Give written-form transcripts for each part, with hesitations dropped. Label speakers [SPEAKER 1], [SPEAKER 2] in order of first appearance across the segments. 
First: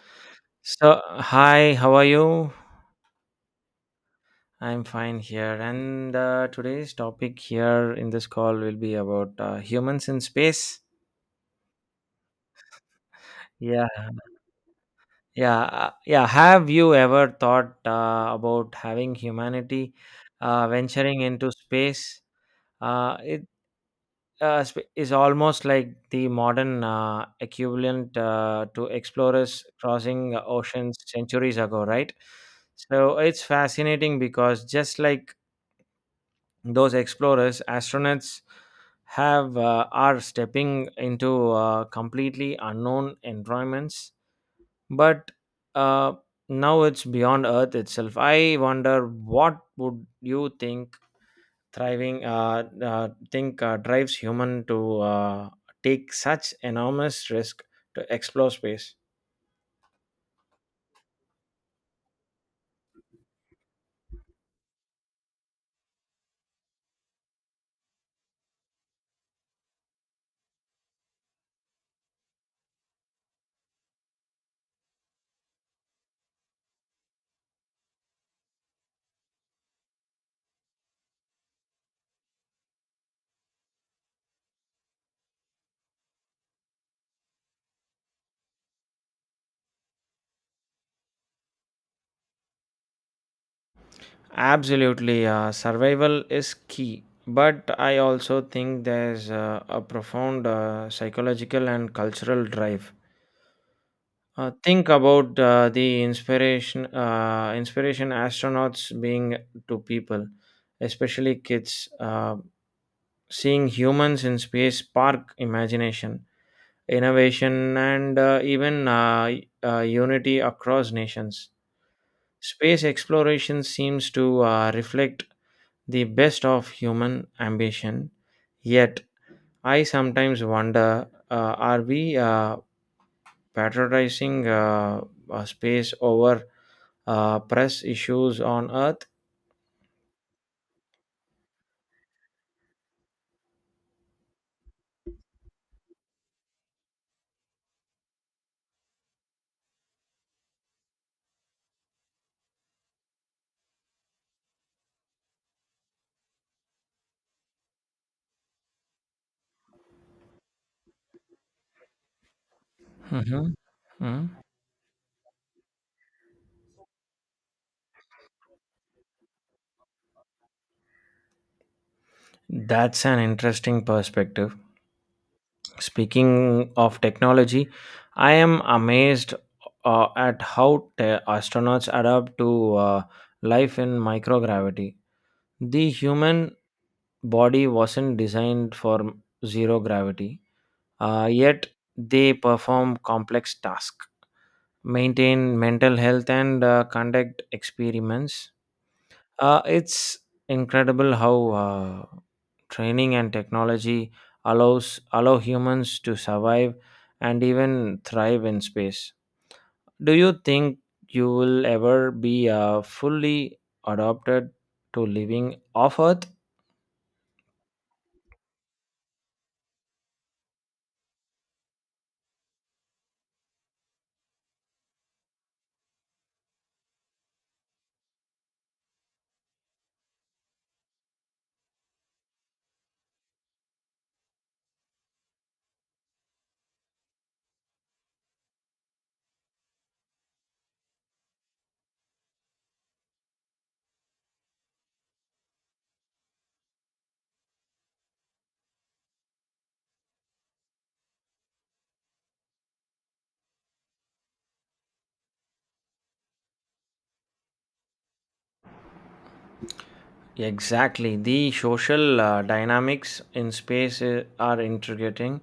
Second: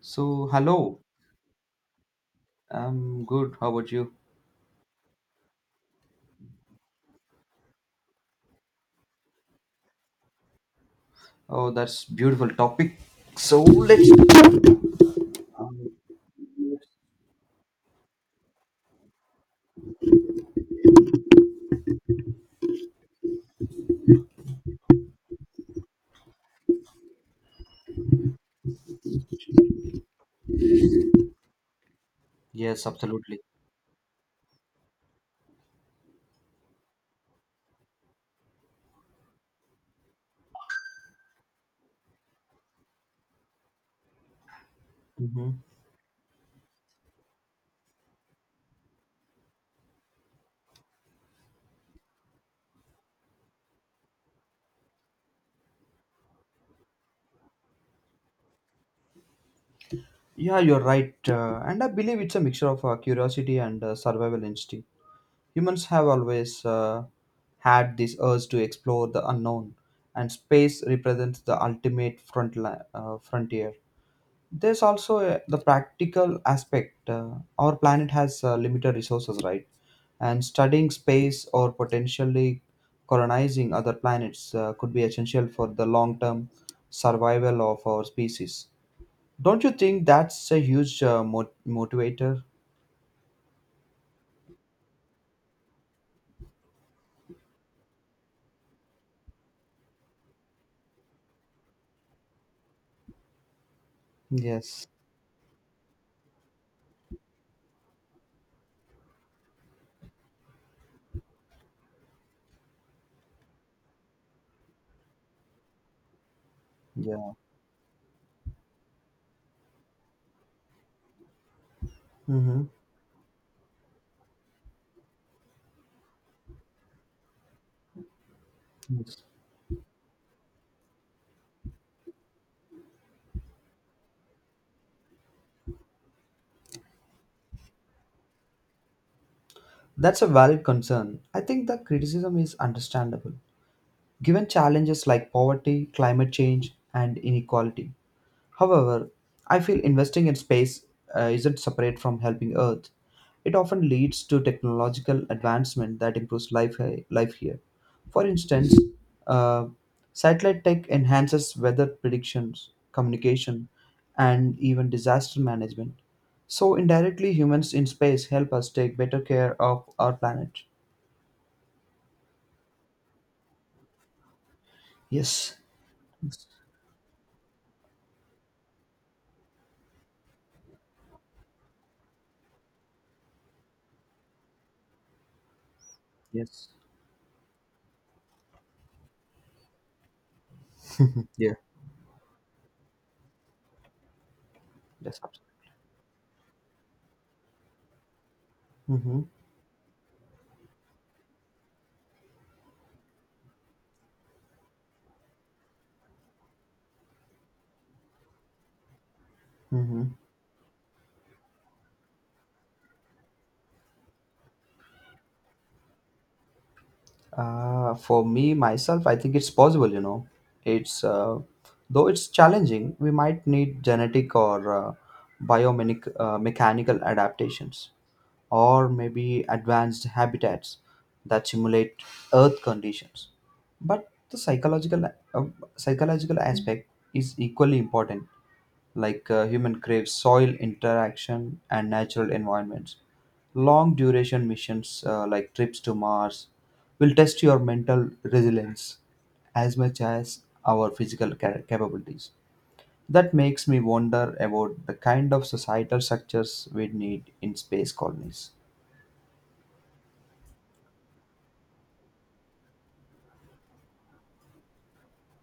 [SPEAKER 1] So,
[SPEAKER 2] So,
[SPEAKER 1] hello.
[SPEAKER 2] hi, how are you?
[SPEAKER 1] I'm good. How about you?
[SPEAKER 2] I'm fine here. And today's topic here in this call will be about humans in space.
[SPEAKER 1] Oh, that's beautiful topic. So
[SPEAKER 2] Yeah,
[SPEAKER 1] let's.
[SPEAKER 2] yeah, yeah. Have you ever thought about having humanity venturing into space? Uh, it is almost like the modern equivalent to explorers crossing oceans centuries ago, right?
[SPEAKER 1] Yes,
[SPEAKER 2] So
[SPEAKER 1] absolutely.
[SPEAKER 2] it's fascinating because just like those explorers astronauts have are stepping into completely unknown environments but
[SPEAKER 1] hmm
[SPEAKER 2] uh, now it's beyond earth itself. I wonder, what would you think thriving think drives human to take such enormous risk to explore space?
[SPEAKER 1] Yeah, you're right. And I believe it's a mixture of curiosity and survival instinct. Humans have always had this urge to explore the unknown, and space represents the ultimate frontier. There's also the practical aspect. Our planet has limited resources, right? And studying space or potentially colonizing other planets could be essential for the long term survival of our species. Don't you think that's a huge motivator?
[SPEAKER 2] Absolutely, survival is key. But I also think there's a profound psychological and cultural drive.
[SPEAKER 1] Yes.
[SPEAKER 2] Think about inspiration astronauts being to people, especially kids. Seeing humans in space spark imagination
[SPEAKER 1] Yeah.
[SPEAKER 2] innovation, and even unity across nations.
[SPEAKER 1] Mm-hmm.
[SPEAKER 2] Space exploration seems to reflect the best of human ambition. Yet,
[SPEAKER 1] Yes.
[SPEAKER 2] I sometimes wonder, are we patronizing space over press issues on Earth?
[SPEAKER 1] That's a valid concern. I think the criticism is understandable, given challenges like poverty, climate change, and inequality. However, I feel investing in space isn't separate from helping Earth. It often leads to technological advancement that improves life here. For instance, uh, satellite tech enhances weather predictions,
[SPEAKER 2] Mm-hmm.
[SPEAKER 1] communication, and even disaster management. So, indirectly, humans in space help us take better care of our planet.
[SPEAKER 2] That's an interesting perspective.
[SPEAKER 1] Yes.
[SPEAKER 2] Speaking of technology, I am amazed at how astronauts adapt to life in microgravity. The human
[SPEAKER 1] Yes.
[SPEAKER 2] body wasn't designed for zero gravity,
[SPEAKER 1] Yeah.
[SPEAKER 2] yet they perform complex tasks,
[SPEAKER 1] Yes.
[SPEAKER 2] maintain mental health, and conduct experiments.
[SPEAKER 1] Mm-hmm.
[SPEAKER 2] It's incredible how training and technology allow humans to survive and even thrive in space. Do
[SPEAKER 1] Mm-hmm.
[SPEAKER 2] you think you will ever be fully adapted to living off Earth?
[SPEAKER 1] For me, myself, I think it's possible, you know. It's though it's challenging, we might need genetic or biomechanical mechanical adaptations, or maybe advanced habitats that simulate Earth conditions. But the uh, psychological aspect is equally important, like human craves soil interaction and natural environments. Long duration missions like trips to Mars will test your mental resilience as much as our physical capabilities. That makes me wonder about the kind of societal structures we need in space colonies.
[SPEAKER 2] Exactly. The social dynamics in space are intriguing.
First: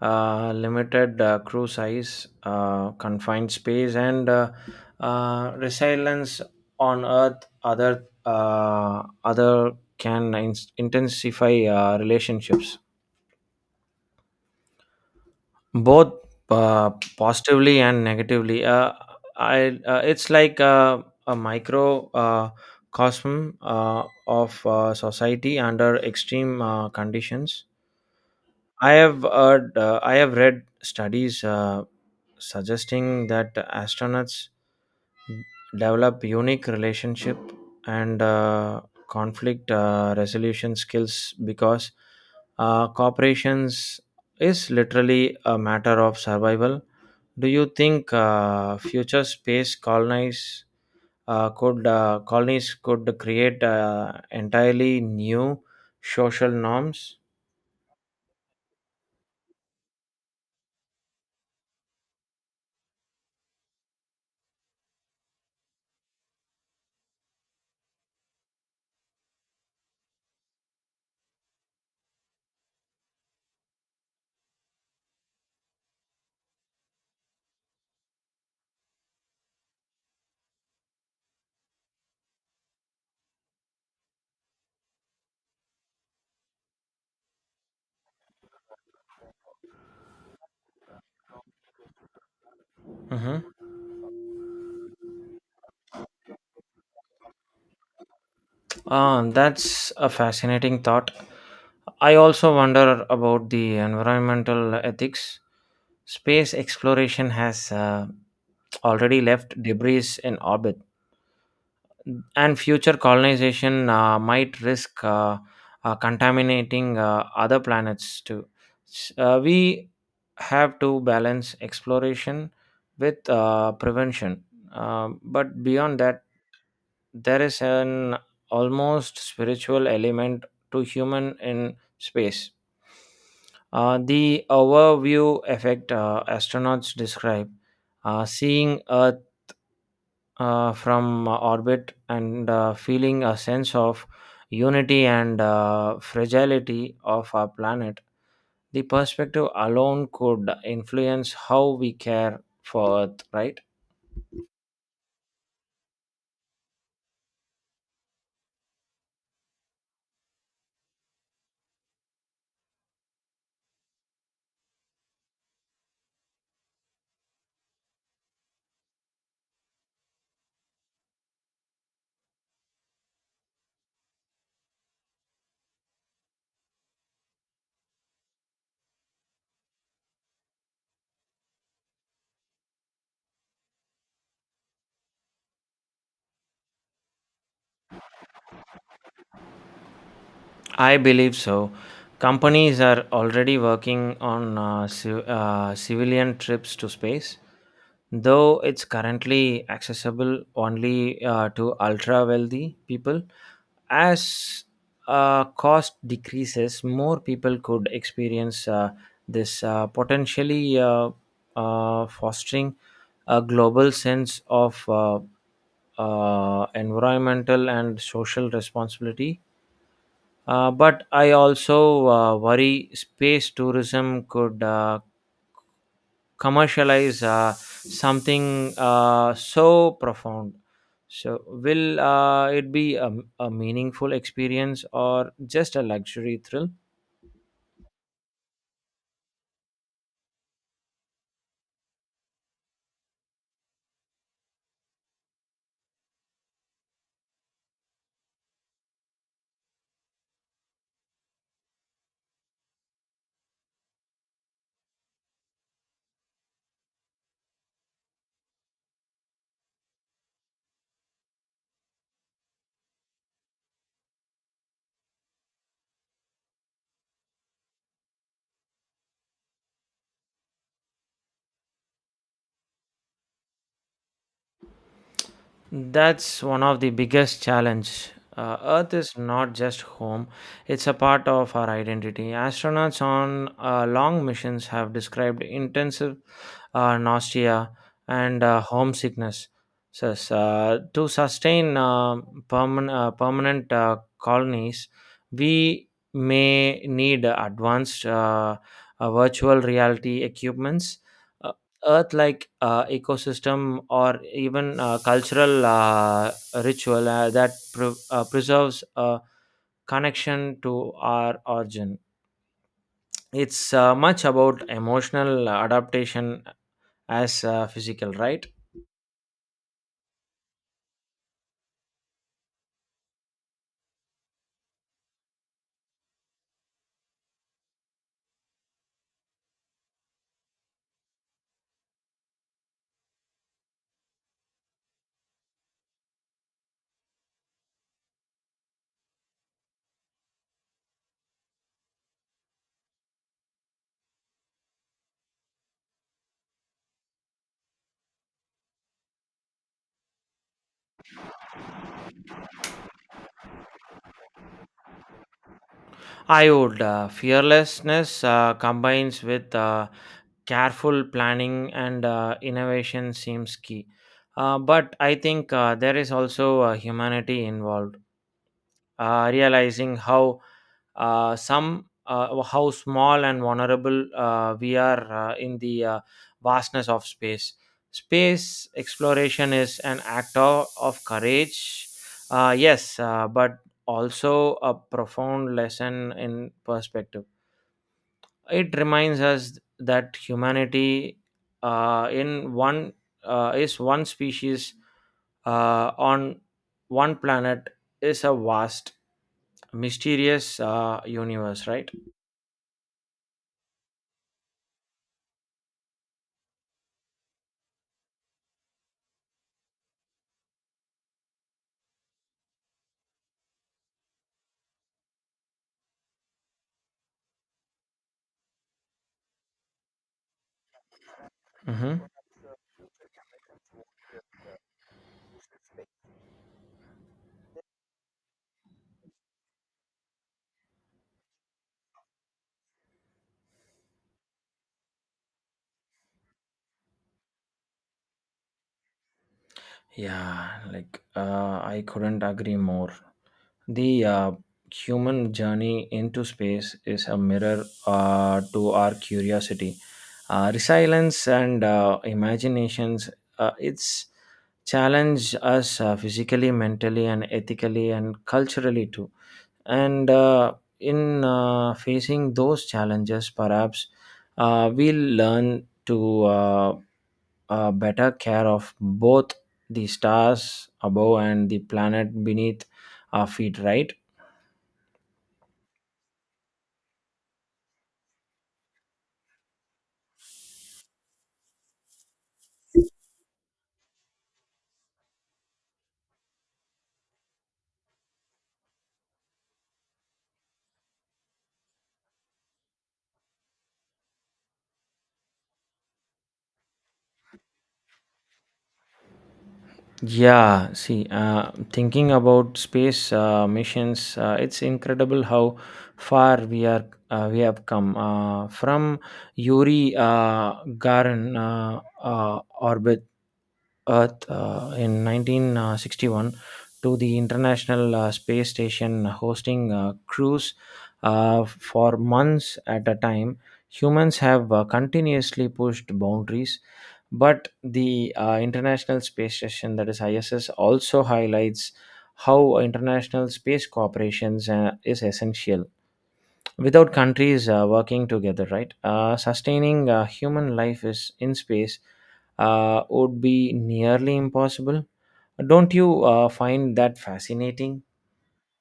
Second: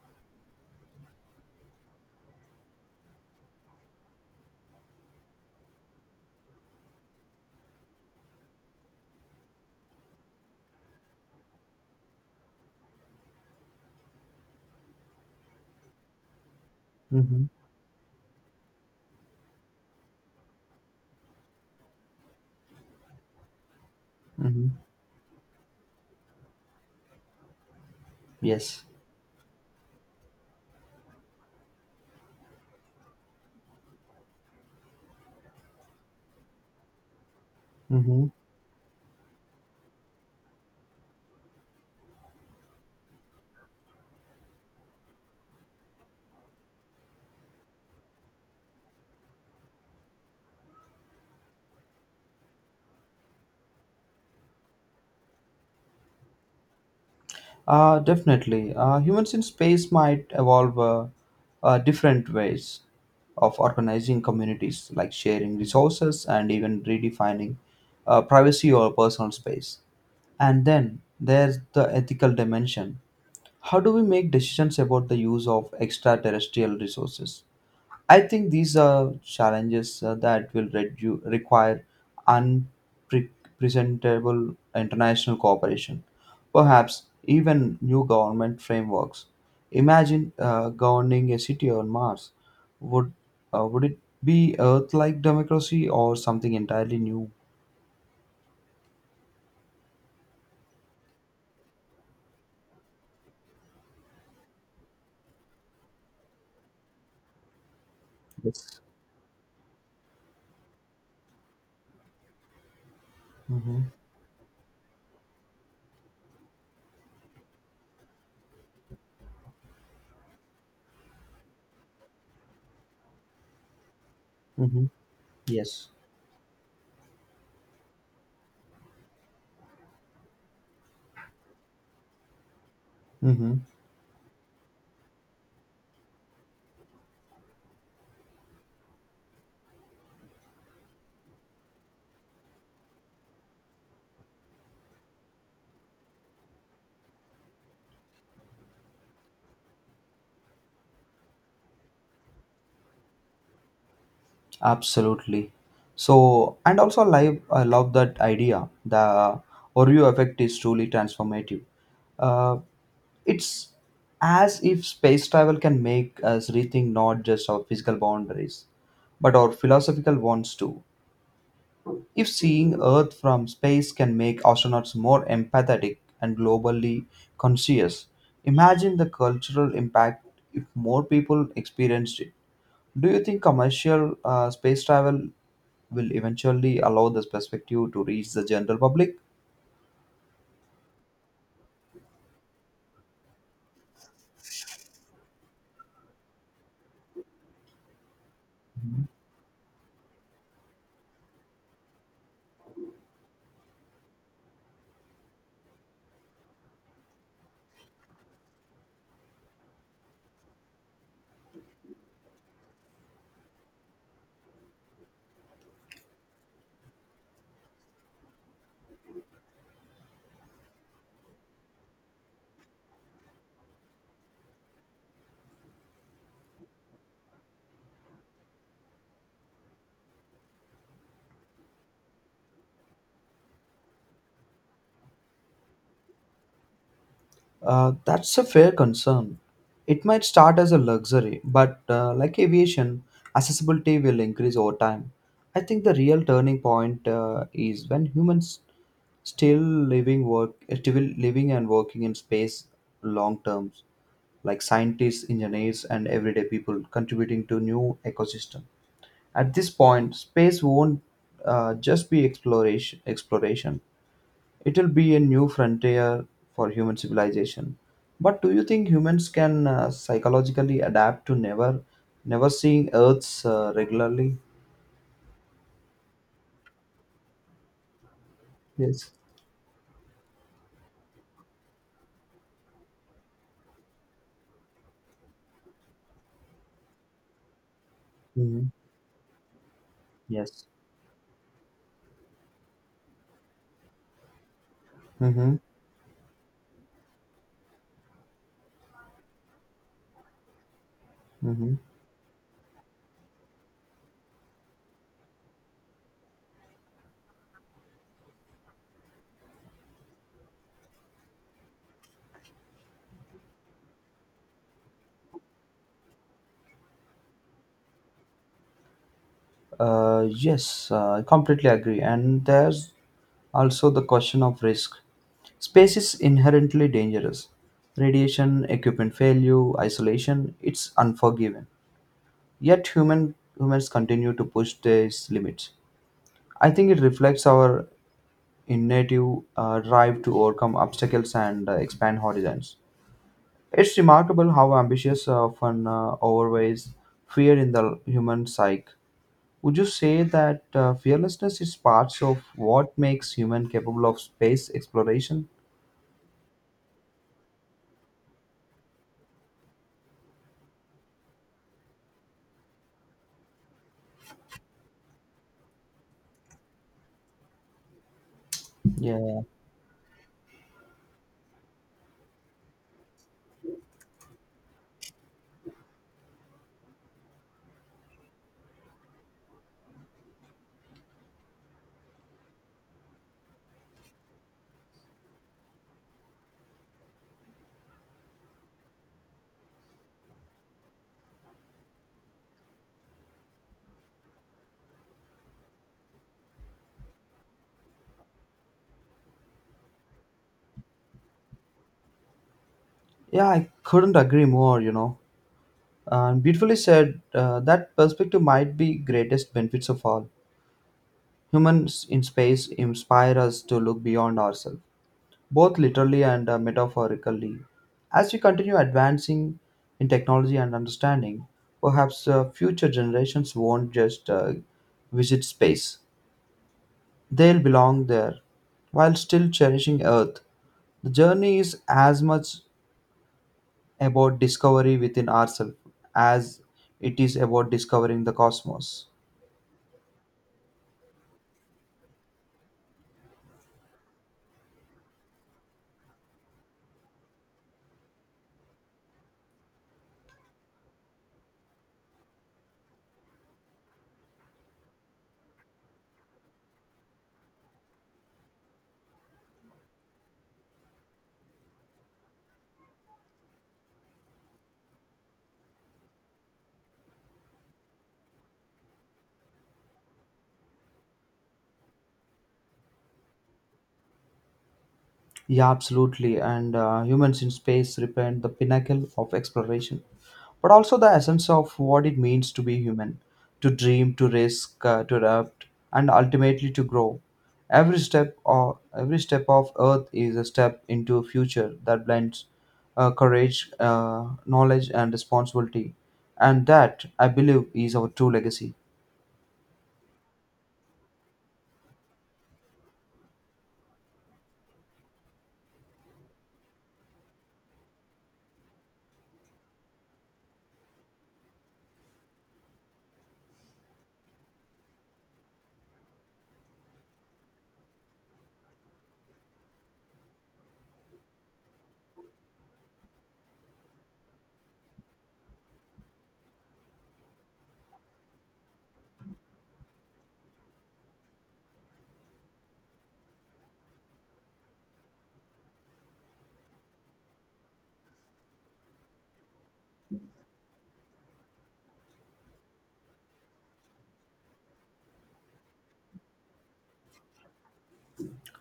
[SPEAKER 2] Limited crew size, confined space, and resilience on Earth. Other can intensify relationships, both uh,
[SPEAKER 1] Mm-hmm.
[SPEAKER 2] positively and negatively. I It's like a micro cosm of
[SPEAKER 1] Mm-hmm.
[SPEAKER 2] society under extreme conditions.
[SPEAKER 1] Yes.
[SPEAKER 2] I have read studies suggesting that astronauts develop unique relationship and
[SPEAKER 1] Mm-hmm.
[SPEAKER 2] uh, conflict resolution skills because corporations is literally a matter of survival. Do you think future space colonies could create entirely new social norms?
[SPEAKER 1] Definitely. Humans in space might evolve different ways of organizing communities, like sharing resources and even redefining privacy or personal space. And then there's the ethical dimension. How do we make decisions about the use of extraterrestrial resources? I think these are challenges that will require unpresentable international cooperation, perhaps even new government frameworks. Imagine governing a city on Mars. Would
[SPEAKER 2] Mhm.
[SPEAKER 1] would it be Earth-like democracy or something entirely new?
[SPEAKER 2] Ah, that's a fascinating thought. I also wonder about the environmental ethics. Space exploration has
[SPEAKER 1] Yes.
[SPEAKER 2] already left debris in orbit, and future colonization
[SPEAKER 1] Mm-hmm.
[SPEAKER 2] might risk contaminating other planets too. We have to balance exploration with prevention.
[SPEAKER 1] Mm-hmm.
[SPEAKER 2] But
[SPEAKER 1] Yes.
[SPEAKER 2] beyond that, there is an almost spiritual element to human in space.
[SPEAKER 1] Mm-hmm.
[SPEAKER 2] The overview effect astronauts describe, seeing Earth from orbit and feeling a sense of unity and fragility of our planet. The perspective alone could influence how we care for Earth, right?
[SPEAKER 1] Absolutely. So, and also live, I love that idea. The Oreo effect is truly transformative. Uh, it's as if space travel can make us rethink not just our physical boundaries, but our philosophical ones too. If seeing Earth from space can make astronauts more empathetic and globally conscious, imagine the cultural impact if more people experienced it. Do you think commercial space travel will eventually allow this perspective to reach the general public?
[SPEAKER 2] I believe so. Companies are already working on civilian trips to space, though it's currently accessible only to ultra wealthy people. As cost decreases, more people could experience this, potentially fostering a global sense of environmental and social responsibility. But I also worry space tourism could commercialize something so profound. So, will it be a meaningful experience or just a luxury thrill?
[SPEAKER 1] That's a fair concern. It might start as a luxury, but like aviation, accessibility will increase over time. I think the real turning point is when humans still still living and working in space long terms, like scientists, engineers, and everyday people contributing to new ecosystem. At this point space won't just be exploration. It'll be a new frontier for human civilization. But do you think humans can psychologically adapt to never, never seeing Earths regularly?
[SPEAKER 2] That's one of the biggest challenge. Earth
[SPEAKER 1] Yes.
[SPEAKER 2] is not just home; it's a part of our identity. Astronauts on long missions have described intensive nausea and
[SPEAKER 1] hmm
[SPEAKER 2] homesickness says,
[SPEAKER 1] Yes.
[SPEAKER 2] to sustain permanent colonies.
[SPEAKER 1] Mm-hmm.
[SPEAKER 2] We may need advanced virtual reality equipments, Uh,
[SPEAKER 1] Mm-hmm.
[SPEAKER 2] earth like ecosystem or even cultural ritual that preserves a connection to our origin. It's much about emotional adaptation as physical, right?
[SPEAKER 1] Yes, I completely agree. And there's also the question of risk. Space is inherently dangerous. Radiation, equipment failure, isolation, it's unforgiving. Yet humans continue to push these limits. I think it reflects our innate drive to overcome obstacles and expand horizons. It's remarkable how ambitious often outweighs fear in the human psyche. Would you say that fearlessness is part of what makes human capable of space exploration?
[SPEAKER 2] I would Fearlessness combines with careful planning and innovation seems key. But I think there is also humanity involved,
[SPEAKER 1] Yeah,
[SPEAKER 2] realizing how some how small and vulnerable we are in the vastness of space. Space exploration is an act of courage, yes, but also a profound lesson in perspective. It reminds us that humanity, in one is one species on one planet, is a vast mysterious universe, right?
[SPEAKER 1] yeah, I couldn't agree more. You know, and beautifully said. That perspective might be greatest benefits of all. Humans in space inspire us to look beyond ourselves, both literally and metaphorically. As we continue advancing in technology and understanding,
[SPEAKER 2] Hmm.
[SPEAKER 1] perhaps future generations won't just visit space, they'll belong there while still cherishing Earth. The journey is as much about discovery within ourselves as it is about discovering the cosmos.
[SPEAKER 2] Yeah, I couldn't agree more. The human journey into space is a mirror to our curiosity, resilience, and imaginations. It's challenged us physically, mentally, and ethically, and culturally too. And in facing those challenges, perhaps we'll learn to better care of both the stars above and the planet beneath our feet, right?
[SPEAKER 1] Yeah, absolutely. And humans in space represent the pinnacle of exploration, but also the essence of what it means to be human, to dream, to risk, to adapt, and ultimately to grow. Every step of earth is a step into a future that blends courage, knowledge, and responsibility, and that I believe is our true legacy.
[SPEAKER 2] Yeah, see, thinking about space missions, it's incredible how far we are we have come from Yuri Gagarin orbit Earth in 1961 to the International Space Station, hosting crews for months at a time. Humans have continuously pushed boundaries, but the International Space Station, that is ISS, also highlights how international space cooperation is essential without countries working together, right? Sustaining human life is in space would be nearly impossible. Don't you find that fascinating?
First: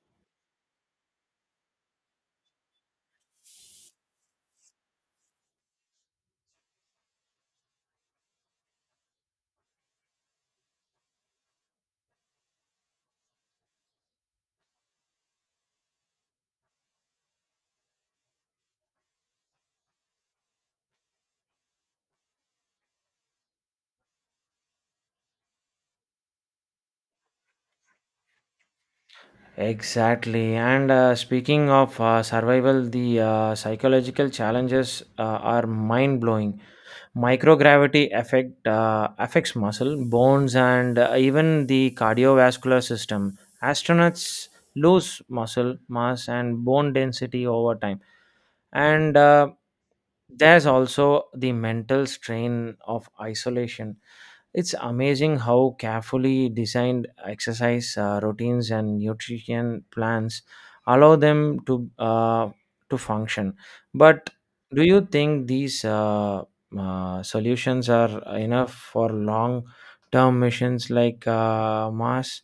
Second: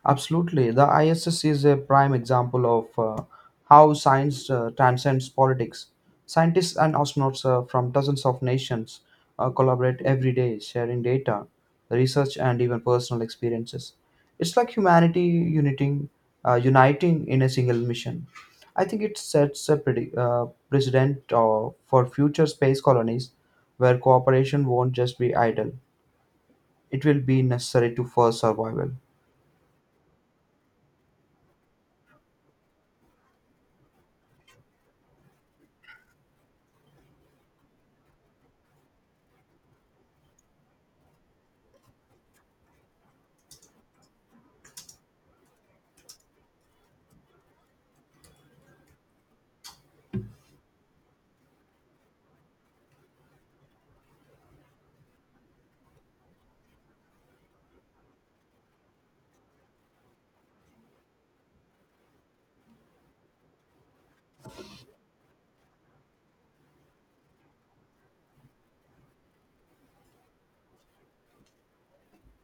[SPEAKER 1] Absolutely. The ISS is a prime example of how science transcends politics. Scientists and astronauts from dozens of nations collaborate every day, sharing data, research, and even personal experiences. It's like humanity uniting in a single mission. I think it sets a precedent for future space colonies where cooperation won't just be idle, it will be necessary to for survival.
[SPEAKER 2] Exactly. And speaking of survival, the psychological challenges are mind blowing. Microgravity affects muscle, bones, and even the cardiovascular system. Astronauts lose muscle mass and bone density over time. And there's also the mental strain of isolation. It's amazing how carefully designed exercise routines and nutrition plans allow them to function. But do you think these solutions are enough for long term missions like mars?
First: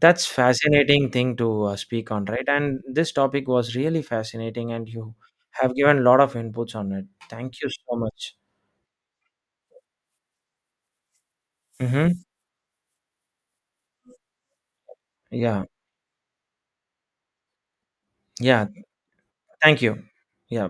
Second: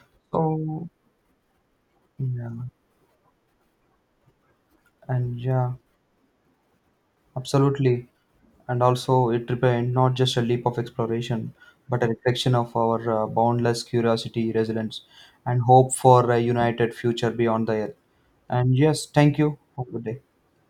[SPEAKER 2] That's
[SPEAKER 1] So,
[SPEAKER 2] fascinating thing to speak on, right?
[SPEAKER 1] yeah.
[SPEAKER 2] And this topic was really fascinating and you
[SPEAKER 1] And yeah,
[SPEAKER 2] have given a lot of inputs on it. Thank you so
[SPEAKER 1] absolutely.
[SPEAKER 2] much.
[SPEAKER 1] And also, it represents not just a leap of exploration, but a
[SPEAKER 2] Mm-hmm.
[SPEAKER 1] reflection of our boundless curiosity, resilience, and
[SPEAKER 2] Yeah.
[SPEAKER 1] hope for a united future beyond the earth.
[SPEAKER 2] Yeah.
[SPEAKER 1] And yes, thank you.
[SPEAKER 2] Thank
[SPEAKER 1] Have a
[SPEAKER 2] you.
[SPEAKER 1] good day.
[SPEAKER 2] Yeah.